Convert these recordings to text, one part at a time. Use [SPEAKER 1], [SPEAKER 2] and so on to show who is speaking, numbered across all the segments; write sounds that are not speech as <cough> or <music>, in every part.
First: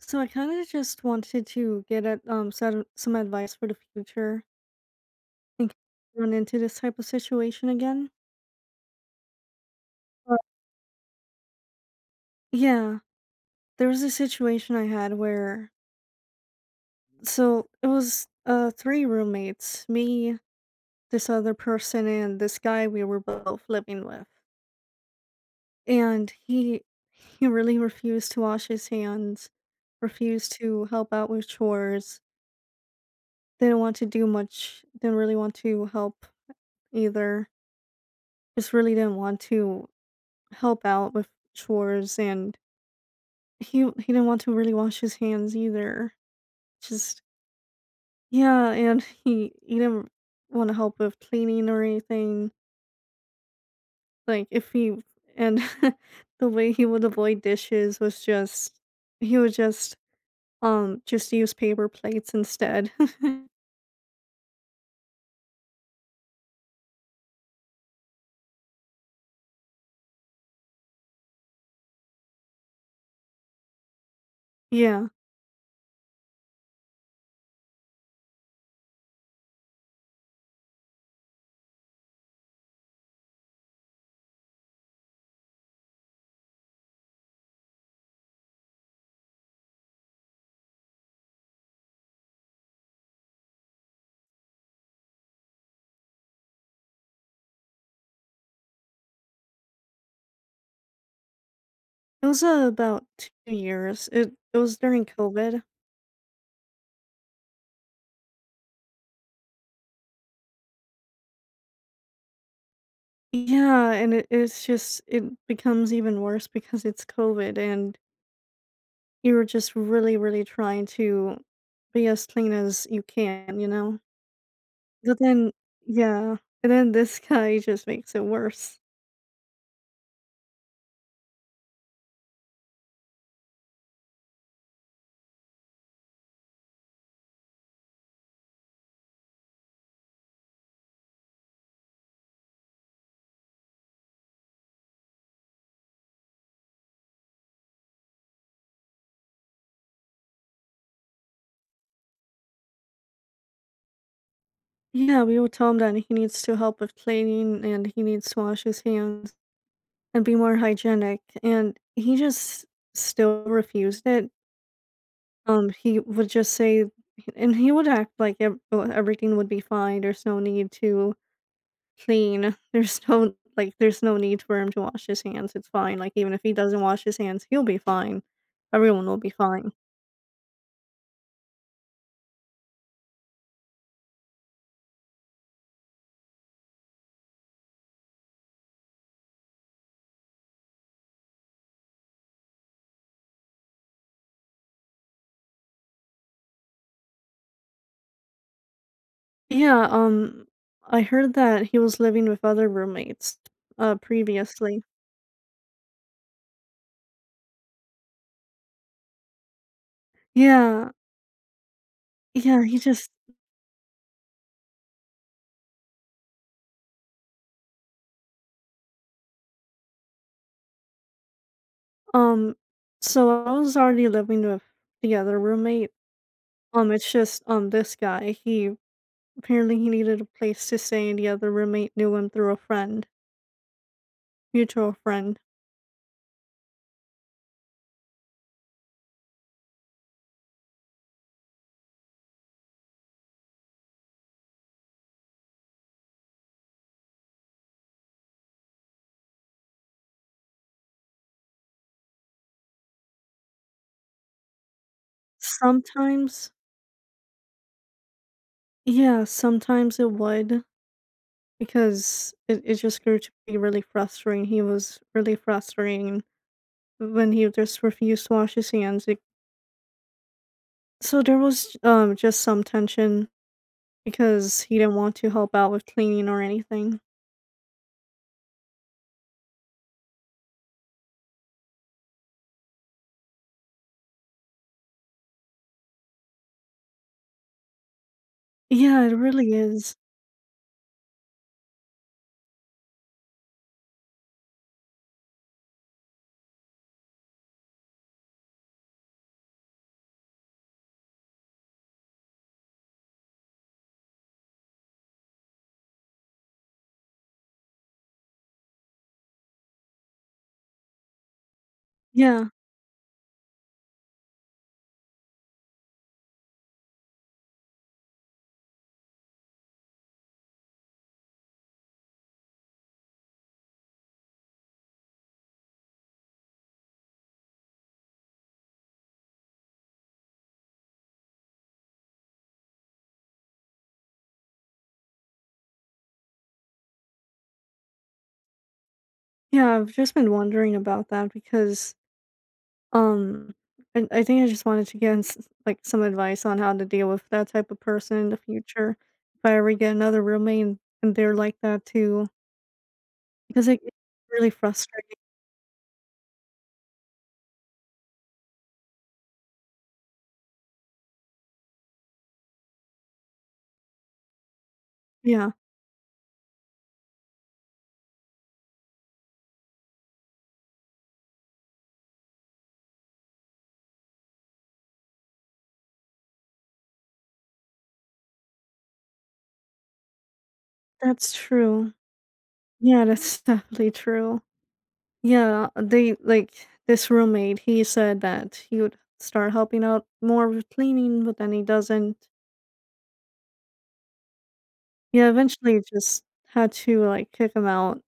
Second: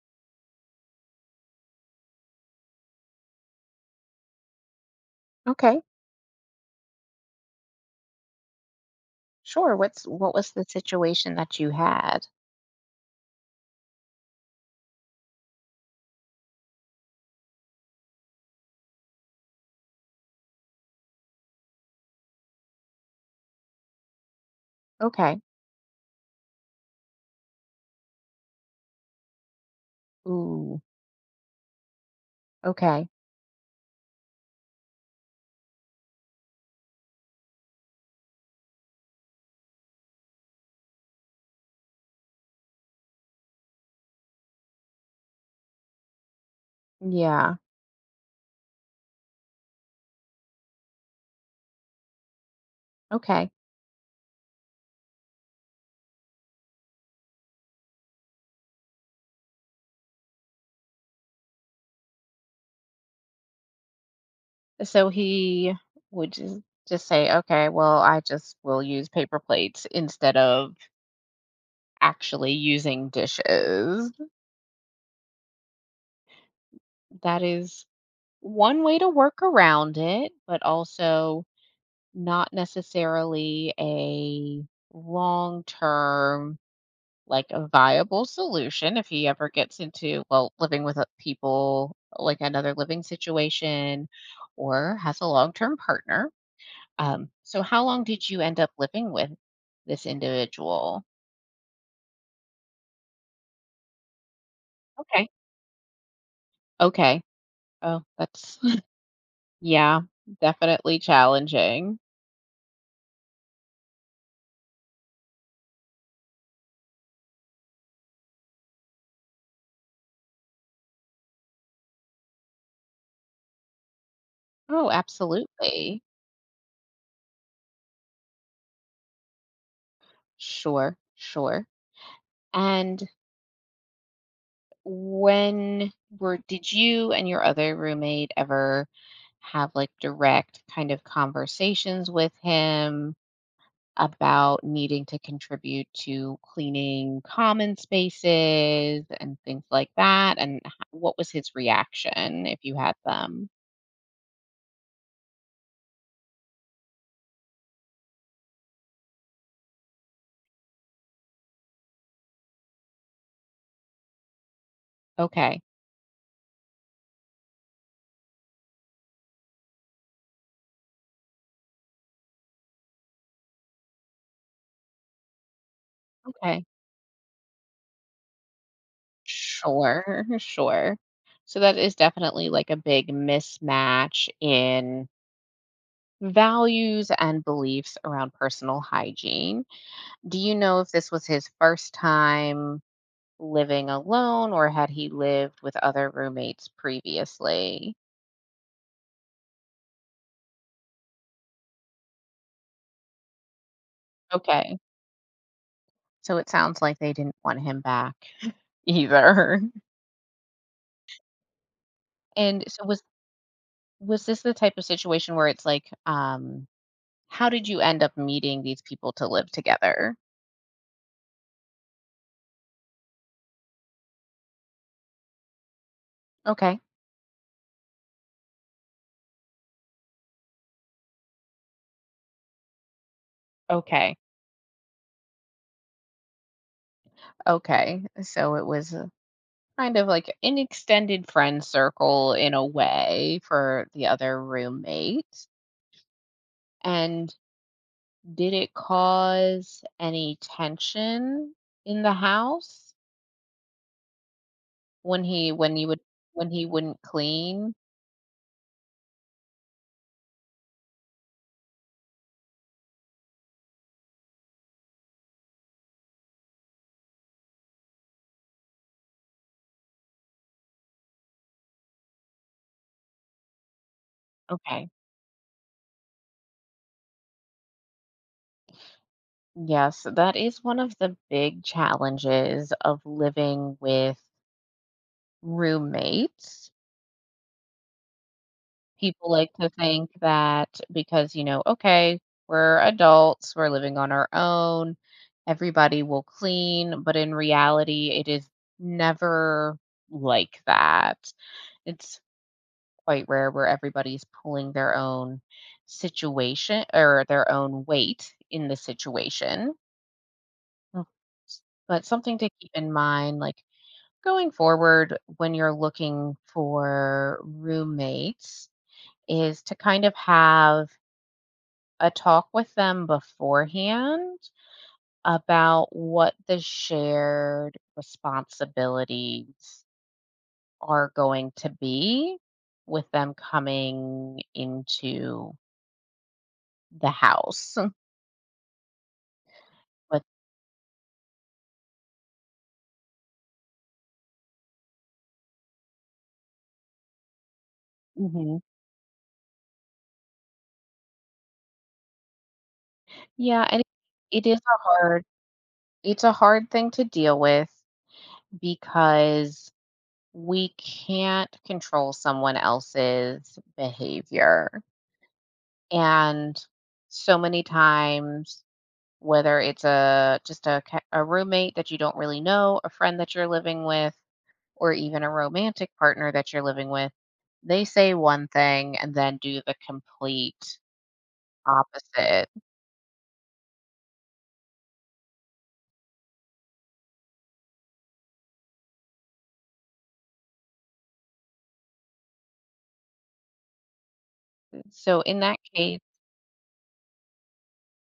[SPEAKER 1] So I kind of just wanted to get at some advice for the future in case
[SPEAKER 2] Okay.
[SPEAKER 1] I run into this type of situation again.
[SPEAKER 2] Sure. What
[SPEAKER 1] Uh,
[SPEAKER 2] was the situation that you had?
[SPEAKER 1] yeah, there was a situation I had where so it was three roommates, me, this other person, and this guy we were both living with,
[SPEAKER 2] Okay.
[SPEAKER 1] and he really refused to wash his hands, refused
[SPEAKER 2] Ooh.
[SPEAKER 1] to help out with chores,
[SPEAKER 2] Okay.
[SPEAKER 1] didn't want to do much, didn't really want to help either, just really didn't want to help out with chores, and he didn't want to really wash his hands either. Just
[SPEAKER 2] Yeah.
[SPEAKER 1] yeah, and he didn't want to help with cleaning or anything.
[SPEAKER 2] Okay.
[SPEAKER 1] Like if he, and <laughs> the way he would avoid dishes was just he would just use paper plates instead. <laughs>
[SPEAKER 2] So he would just say, okay, well, I just will use paper plates instead of actually using dishes.
[SPEAKER 1] Yeah.
[SPEAKER 2] That is one way to work around it, but also not necessarily a long term, like a viable solution if he ever gets into, well, living with people, like another living situation, or has a long-term partner. So how long did you end up living with this individual?
[SPEAKER 1] It was about 2 years. It was during
[SPEAKER 2] Okay.
[SPEAKER 1] COVID.
[SPEAKER 2] Okay. Oh, that's <laughs> yeah, definitely challenging.
[SPEAKER 1] Yeah, and it's just it becomes even worse because it's COVID, and you were just really, really trying to be as clean as you can, you know?
[SPEAKER 2] Oh,
[SPEAKER 1] But then
[SPEAKER 2] absolutely.
[SPEAKER 1] yeah, and then this <laughs> guy just makes it worse.
[SPEAKER 2] Sure, sure. And when were did you and your other roommate ever have like direct kind of conversations with him about needing to contribute to cleaning common spaces and things like that, and what was his reaction if you had them?
[SPEAKER 1] Yeah, we would tell him that he needs to help with cleaning and he needs to wash his hands and be more hygienic, and he just still refused it.
[SPEAKER 2] Okay.
[SPEAKER 1] He would just say, and he would act like ev well, everything would be fine, there's no need to clean. There's no, like, there's no need for him to wash his hands, it's fine, like, even if he
[SPEAKER 2] Okay.
[SPEAKER 1] doesn't wash his hands, he'll be fine. Everyone will be fine.
[SPEAKER 2] Sure. <laughs> Sure. So that is definitely like a big mismatch in values and beliefs around personal hygiene. Do you know if this was his first time living alone, or had he lived with other roommates previously?
[SPEAKER 1] Yeah, um, I heard that he was living with other roommates,
[SPEAKER 2] Okay.
[SPEAKER 1] previously.
[SPEAKER 2] So it sounds like they didn't want him back <laughs> either.
[SPEAKER 1] Yeah. Yeah,
[SPEAKER 2] And
[SPEAKER 1] he
[SPEAKER 2] so was
[SPEAKER 1] just
[SPEAKER 2] was this the type of situation where it's like, how did you end up meeting these people to live together?
[SPEAKER 1] um, so I was already living with the other roommate.
[SPEAKER 2] Okay.
[SPEAKER 1] This guy, he apparently he needed a place to stay, and the other roommate knew him through a friend,
[SPEAKER 2] Okay.
[SPEAKER 1] mutual friend.
[SPEAKER 2] Okay. So it was kind of like an extended friend circle in a way for the other roommates. And did it cause any tension in the house when he when you would, when
[SPEAKER 1] Sometimes.
[SPEAKER 2] he wouldn't clean?
[SPEAKER 1] Yeah, sometimes it would, because it just grew to be really frustrating. He was really frustrating when he just refused to wash his hands. Like, so there was just some tension because he
[SPEAKER 2] Okay.
[SPEAKER 1] didn't want to help out with cleaning or anything.
[SPEAKER 2] Yes, that is one of the big challenges of living with roommates.
[SPEAKER 1] Yeah, it
[SPEAKER 2] People like
[SPEAKER 1] really
[SPEAKER 2] to
[SPEAKER 1] is.
[SPEAKER 2] think that, because, you know, okay, we're adults, we're living on our own, everybody will clean, but in reality, it is never like that. It's quite rare where everybody's pulling their own situation, or their own weight in the situation. Mm. But something
[SPEAKER 1] Yeah.
[SPEAKER 2] to keep in mind, like going forward when you're looking for roommates, is to kind of have a talk with them beforehand about what the shared responsibilities are going to be with them coming into the house.
[SPEAKER 1] Yeah, I've just
[SPEAKER 2] But
[SPEAKER 1] been wondering about that because um I think I just wanted to get like some advice on how to deal with that type of person in the
[SPEAKER 2] mhm.
[SPEAKER 1] future if I ever get another roommate and they're like that too.
[SPEAKER 2] Yeah,
[SPEAKER 1] Because
[SPEAKER 2] and
[SPEAKER 1] it
[SPEAKER 2] it
[SPEAKER 1] it's
[SPEAKER 2] it
[SPEAKER 1] really
[SPEAKER 2] is a
[SPEAKER 1] frustrating.
[SPEAKER 2] hard, it's a hard thing to deal with, because we can't control someone else's behavior,
[SPEAKER 1] Yeah.
[SPEAKER 2] and so many times, whether it's a just a ca a roommate that you don't really know, a friend that you're living with, or even a romantic partner that you're living with, they say one thing and then do the complete
[SPEAKER 1] That's true.
[SPEAKER 2] opposite.
[SPEAKER 1] Yeah, that's <laughs> definitely true. Yeah, they like, this roommate, he said that he would start helping out more with cleaning, but then he doesn't.
[SPEAKER 2] So
[SPEAKER 1] Yeah,
[SPEAKER 2] in that
[SPEAKER 1] eventually
[SPEAKER 2] case,
[SPEAKER 1] just had to, like, kick him out.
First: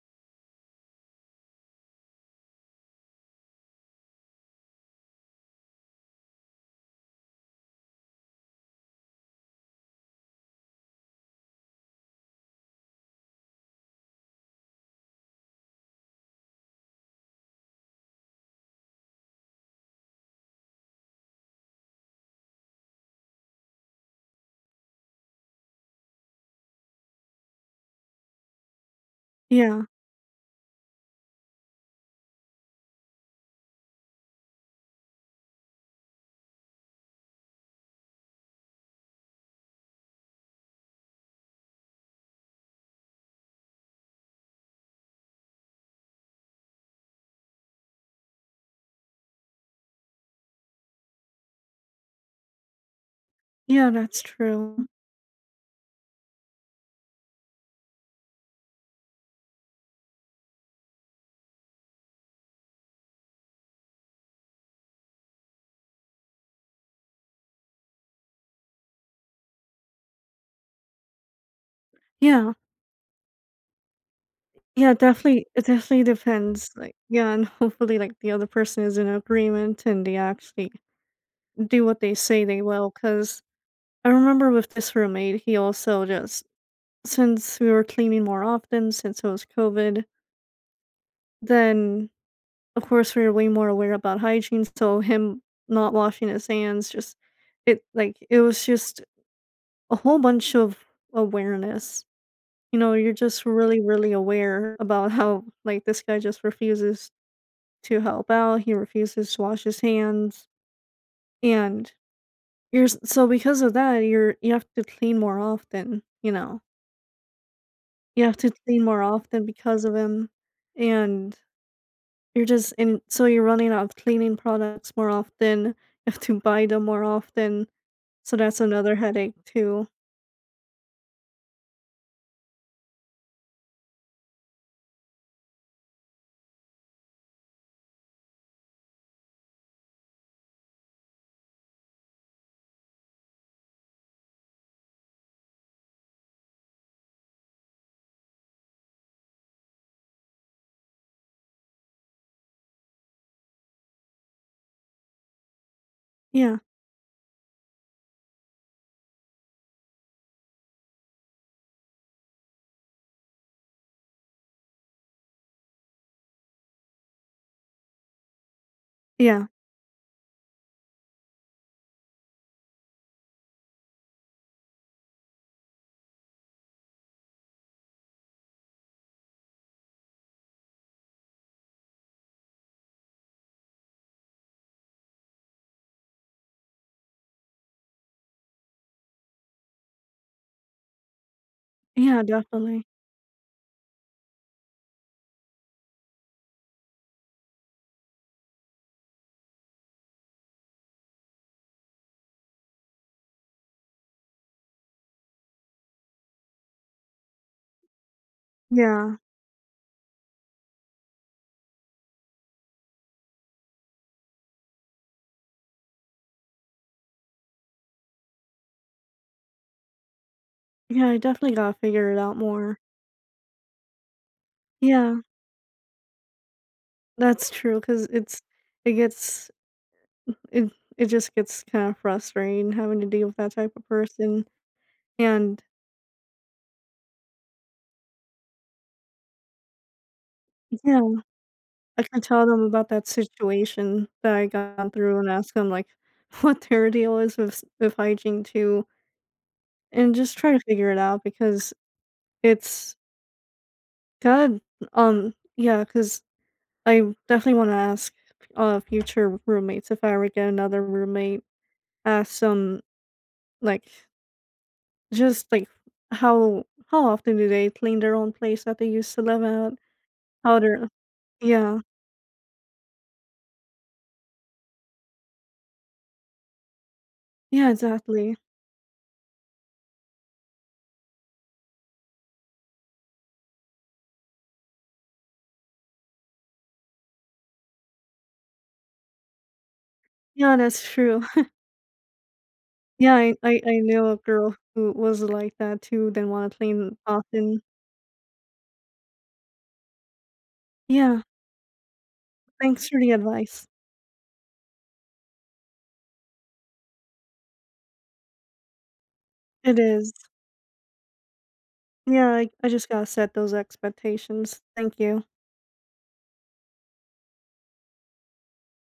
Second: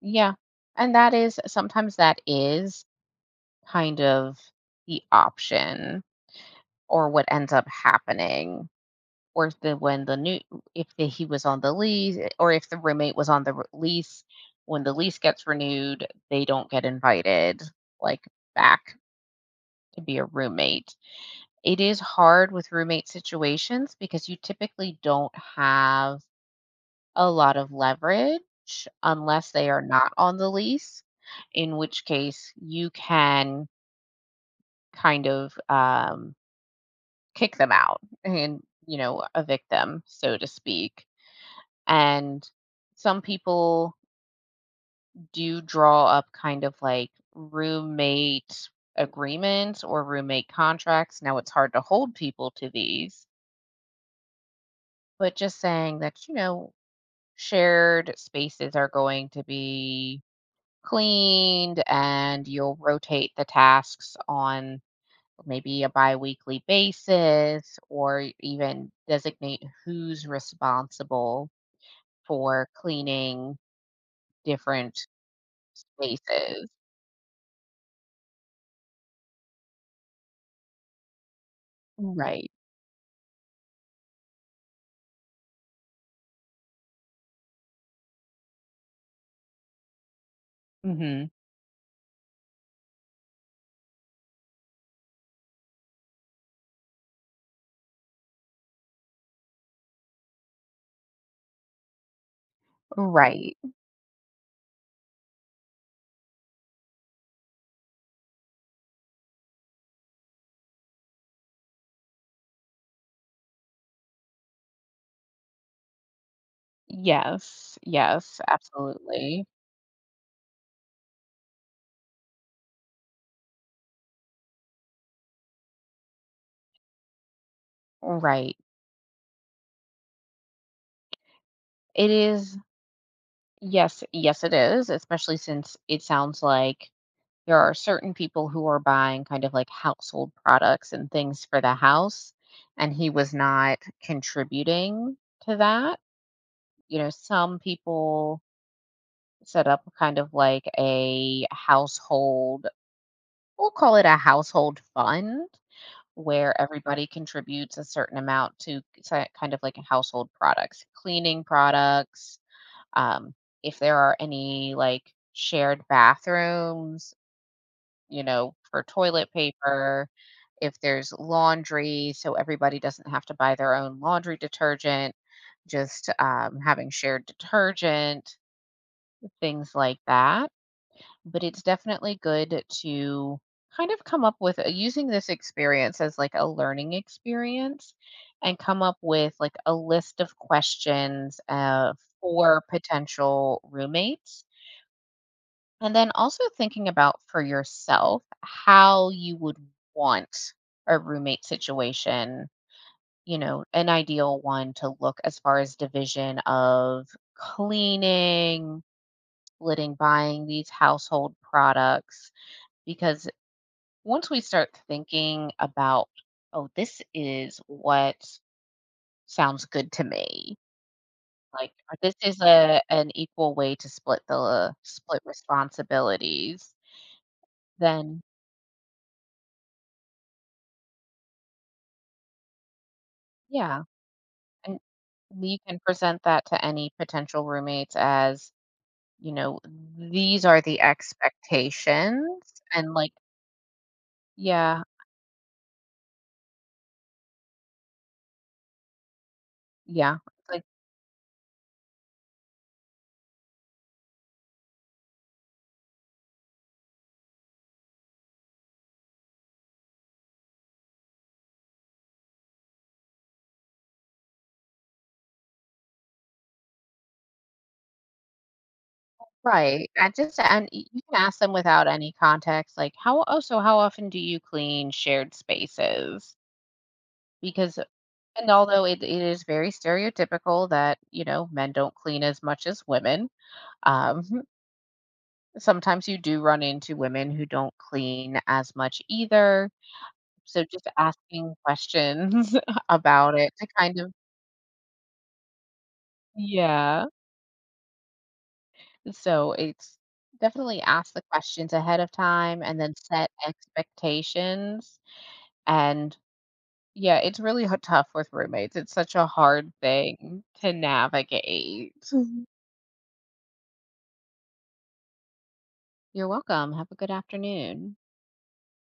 [SPEAKER 2] yeah. And that is, sometimes that is kind of the option or what ends up happening. Or the, when the new, if the, he was on the lease, or if the roommate was on the lease, when the lease gets renewed, they don't get invited, like, back to be a roommate. It is hard with roommate situations because you typically don't have a lot of leverage unless they are
[SPEAKER 1] Yeah.
[SPEAKER 2] not on the lease, in which case you can kind of, kick them out and, you know, evict them, so to speak. And some people do draw up kind of like roommate agreements or roommate contracts. Now, it's hard to hold people to these,
[SPEAKER 1] Yeah, that's true.
[SPEAKER 2] but just saying that, you know, shared spaces are going to be cleaned and you'll rotate the tasks on maybe a biweekly basis, or even designate who's responsible
[SPEAKER 1] Yeah.
[SPEAKER 2] for cleaning
[SPEAKER 1] Yeah,
[SPEAKER 2] different
[SPEAKER 1] definitely, it definitely
[SPEAKER 2] spaces.
[SPEAKER 1] depends, like yeah, and hopefully, like, the other person is in agreement and they actually do what they say
[SPEAKER 2] Right.
[SPEAKER 1] they will. Because I remember with this roommate, he also just, since we were cleaning more often since it was COVID,
[SPEAKER 2] Hmm.
[SPEAKER 1] then of course we were way more aware about hygiene. So him not washing his hands, just it, like it was just a whole bunch of awareness. You know, you're just
[SPEAKER 2] Right.
[SPEAKER 1] really, really aware about how, like, this guy just refuses to help out. He refuses to wash his hands, and you're so because of that, you're, you have to clean more often. You know,
[SPEAKER 2] Yes.
[SPEAKER 1] you have
[SPEAKER 2] Yes.
[SPEAKER 1] to clean more
[SPEAKER 2] Absolutely.
[SPEAKER 1] often because of him, and you're just, and so you're running out of cleaning products more often, you have to buy them more often, so
[SPEAKER 2] Right.
[SPEAKER 1] that's another headache too.
[SPEAKER 2] It is. Yes. Yes, it is, especially since it sounds like there are certain people who are buying kind of like household products and things for the house, and he was not contributing to that. You know, some people set up kind of like a household, we'll call it a household fund, where
[SPEAKER 1] Yeah.
[SPEAKER 2] everybody contributes a certain amount to kind of like household products, cleaning products, um, if there are any like shared bathrooms, you know, for toilet
[SPEAKER 1] Yeah.
[SPEAKER 2] paper, if there's laundry, so everybody doesn't have to buy their own laundry detergent, just having shared detergent, things like that. But it's definitely good to kind of come up with, using this experience as like a learning experience, and come up with like a list of questions,
[SPEAKER 1] Yeah,
[SPEAKER 2] for
[SPEAKER 1] definitely.
[SPEAKER 2] potential roommates, and then also thinking about for yourself how you would want a roommate situation, you know, an ideal one, to look as far as division of cleaning,
[SPEAKER 1] Yeah.
[SPEAKER 2] splitting, buying these household products. Because once we start thinking about, oh, this is what sounds good to me.
[SPEAKER 1] Yeah, I definitely
[SPEAKER 2] Like,
[SPEAKER 1] gotta
[SPEAKER 2] or
[SPEAKER 1] figure
[SPEAKER 2] this
[SPEAKER 1] it out
[SPEAKER 2] is
[SPEAKER 1] more.
[SPEAKER 2] a an equal way to split the
[SPEAKER 1] Yeah,
[SPEAKER 2] split responsibilities,
[SPEAKER 1] that's true. Cause
[SPEAKER 2] then
[SPEAKER 1] it's it gets, it it just gets kinda frustrating having to deal with that type
[SPEAKER 2] yeah.
[SPEAKER 1] of person,
[SPEAKER 2] And we
[SPEAKER 1] and
[SPEAKER 2] can present that to any potential roommates as, you know, these are the
[SPEAKER 1] yeah, I can
[SPEAKER 2] expectations
[SPEAKER 1] tell them about
[SPEAKER 2] and
[SPEAKER 1] that
[SPEAKER 2] like,
[SPEAKER 1] situation that I
[SPEAKER 2] yeah,
[SPEAKER 1] got through and ask them, like, <laughs> what their deal is with s with hygiene too. And
[SPEAKER 2] yeah,
[SPEAKER 1] just try to
[SPEAKER 2] like,
[SPEAKER 1] figure it out because it's good. Yeah. Cause I definitely wanna ask, future roommates if I ever get another roommate, ask them, like, just, like, how often do they clean their own place that they used to live at?
[SPEAKER 2] right. I just,
[SPEAKER 1] How
[SPEAKER 2] and
[SPEAKER 1] they're.
[SPEAKER 2] you can ask them
[SPEAKER 1] Yeah.
[SPEAKER 2] without any context, like, how, oh, so how often do you clean shared spaces?
[SPEAKER 1] Yeah,
[SPEAKER 2] Because,
[SPEAKER 1] exactly.
[SPEAKER 2] and although it is very stereotypical that, you know, men don't clean as much as women, um, <laughs> sometimes you do run into women who don't clean as much either.
[SPEAKER 1] Yeah,
[SPEAKER 2] So
[SPEAKER 1] that's
[SPEAKER 2] just
[SPEAKER 1] true. <laughs>
[SPEAKER 2] asking questions <laughs>
[SPEAKER 1] Yeah, I
[SPEAKER 2] about it
[SPEAKER 1] I
[SPEAKER 2] to
[SPEAKER 1] I
[SPEAKER 2] kind
[SPEAKER 1] knew
[SPEAKER 2] of,
[SPEAKER 1] a girl who was like that too, didn't wanna clean
[SPEAKER 2] yeah.
[SPEAKER 1] often.
[SPEAKER 2] So it's, definitely ask
[SPEAKER 1] Yeah,
[SPEAKER 2] the questions ahead of time and
[SPEAKER 1] thanks
[SPEAKER 2] then
[SPEAKER 1] for the
[SPEAKER 2] set
[SPEAKER 1] advice.
[SPEAKER 2] expectations. And yeah, it's really tough with roommates. It's such a hard
[SPEAKER 1] It is.
[SPEAKER 2] thing to navigate.
[SPEAKER 1] Yeah,
[SPEAKER 2] Mhm.
[SPEAKER 1] I just gotta set those expectations. Thank you.
[SPEAKER 2] You're welcome. Have a good afternoon.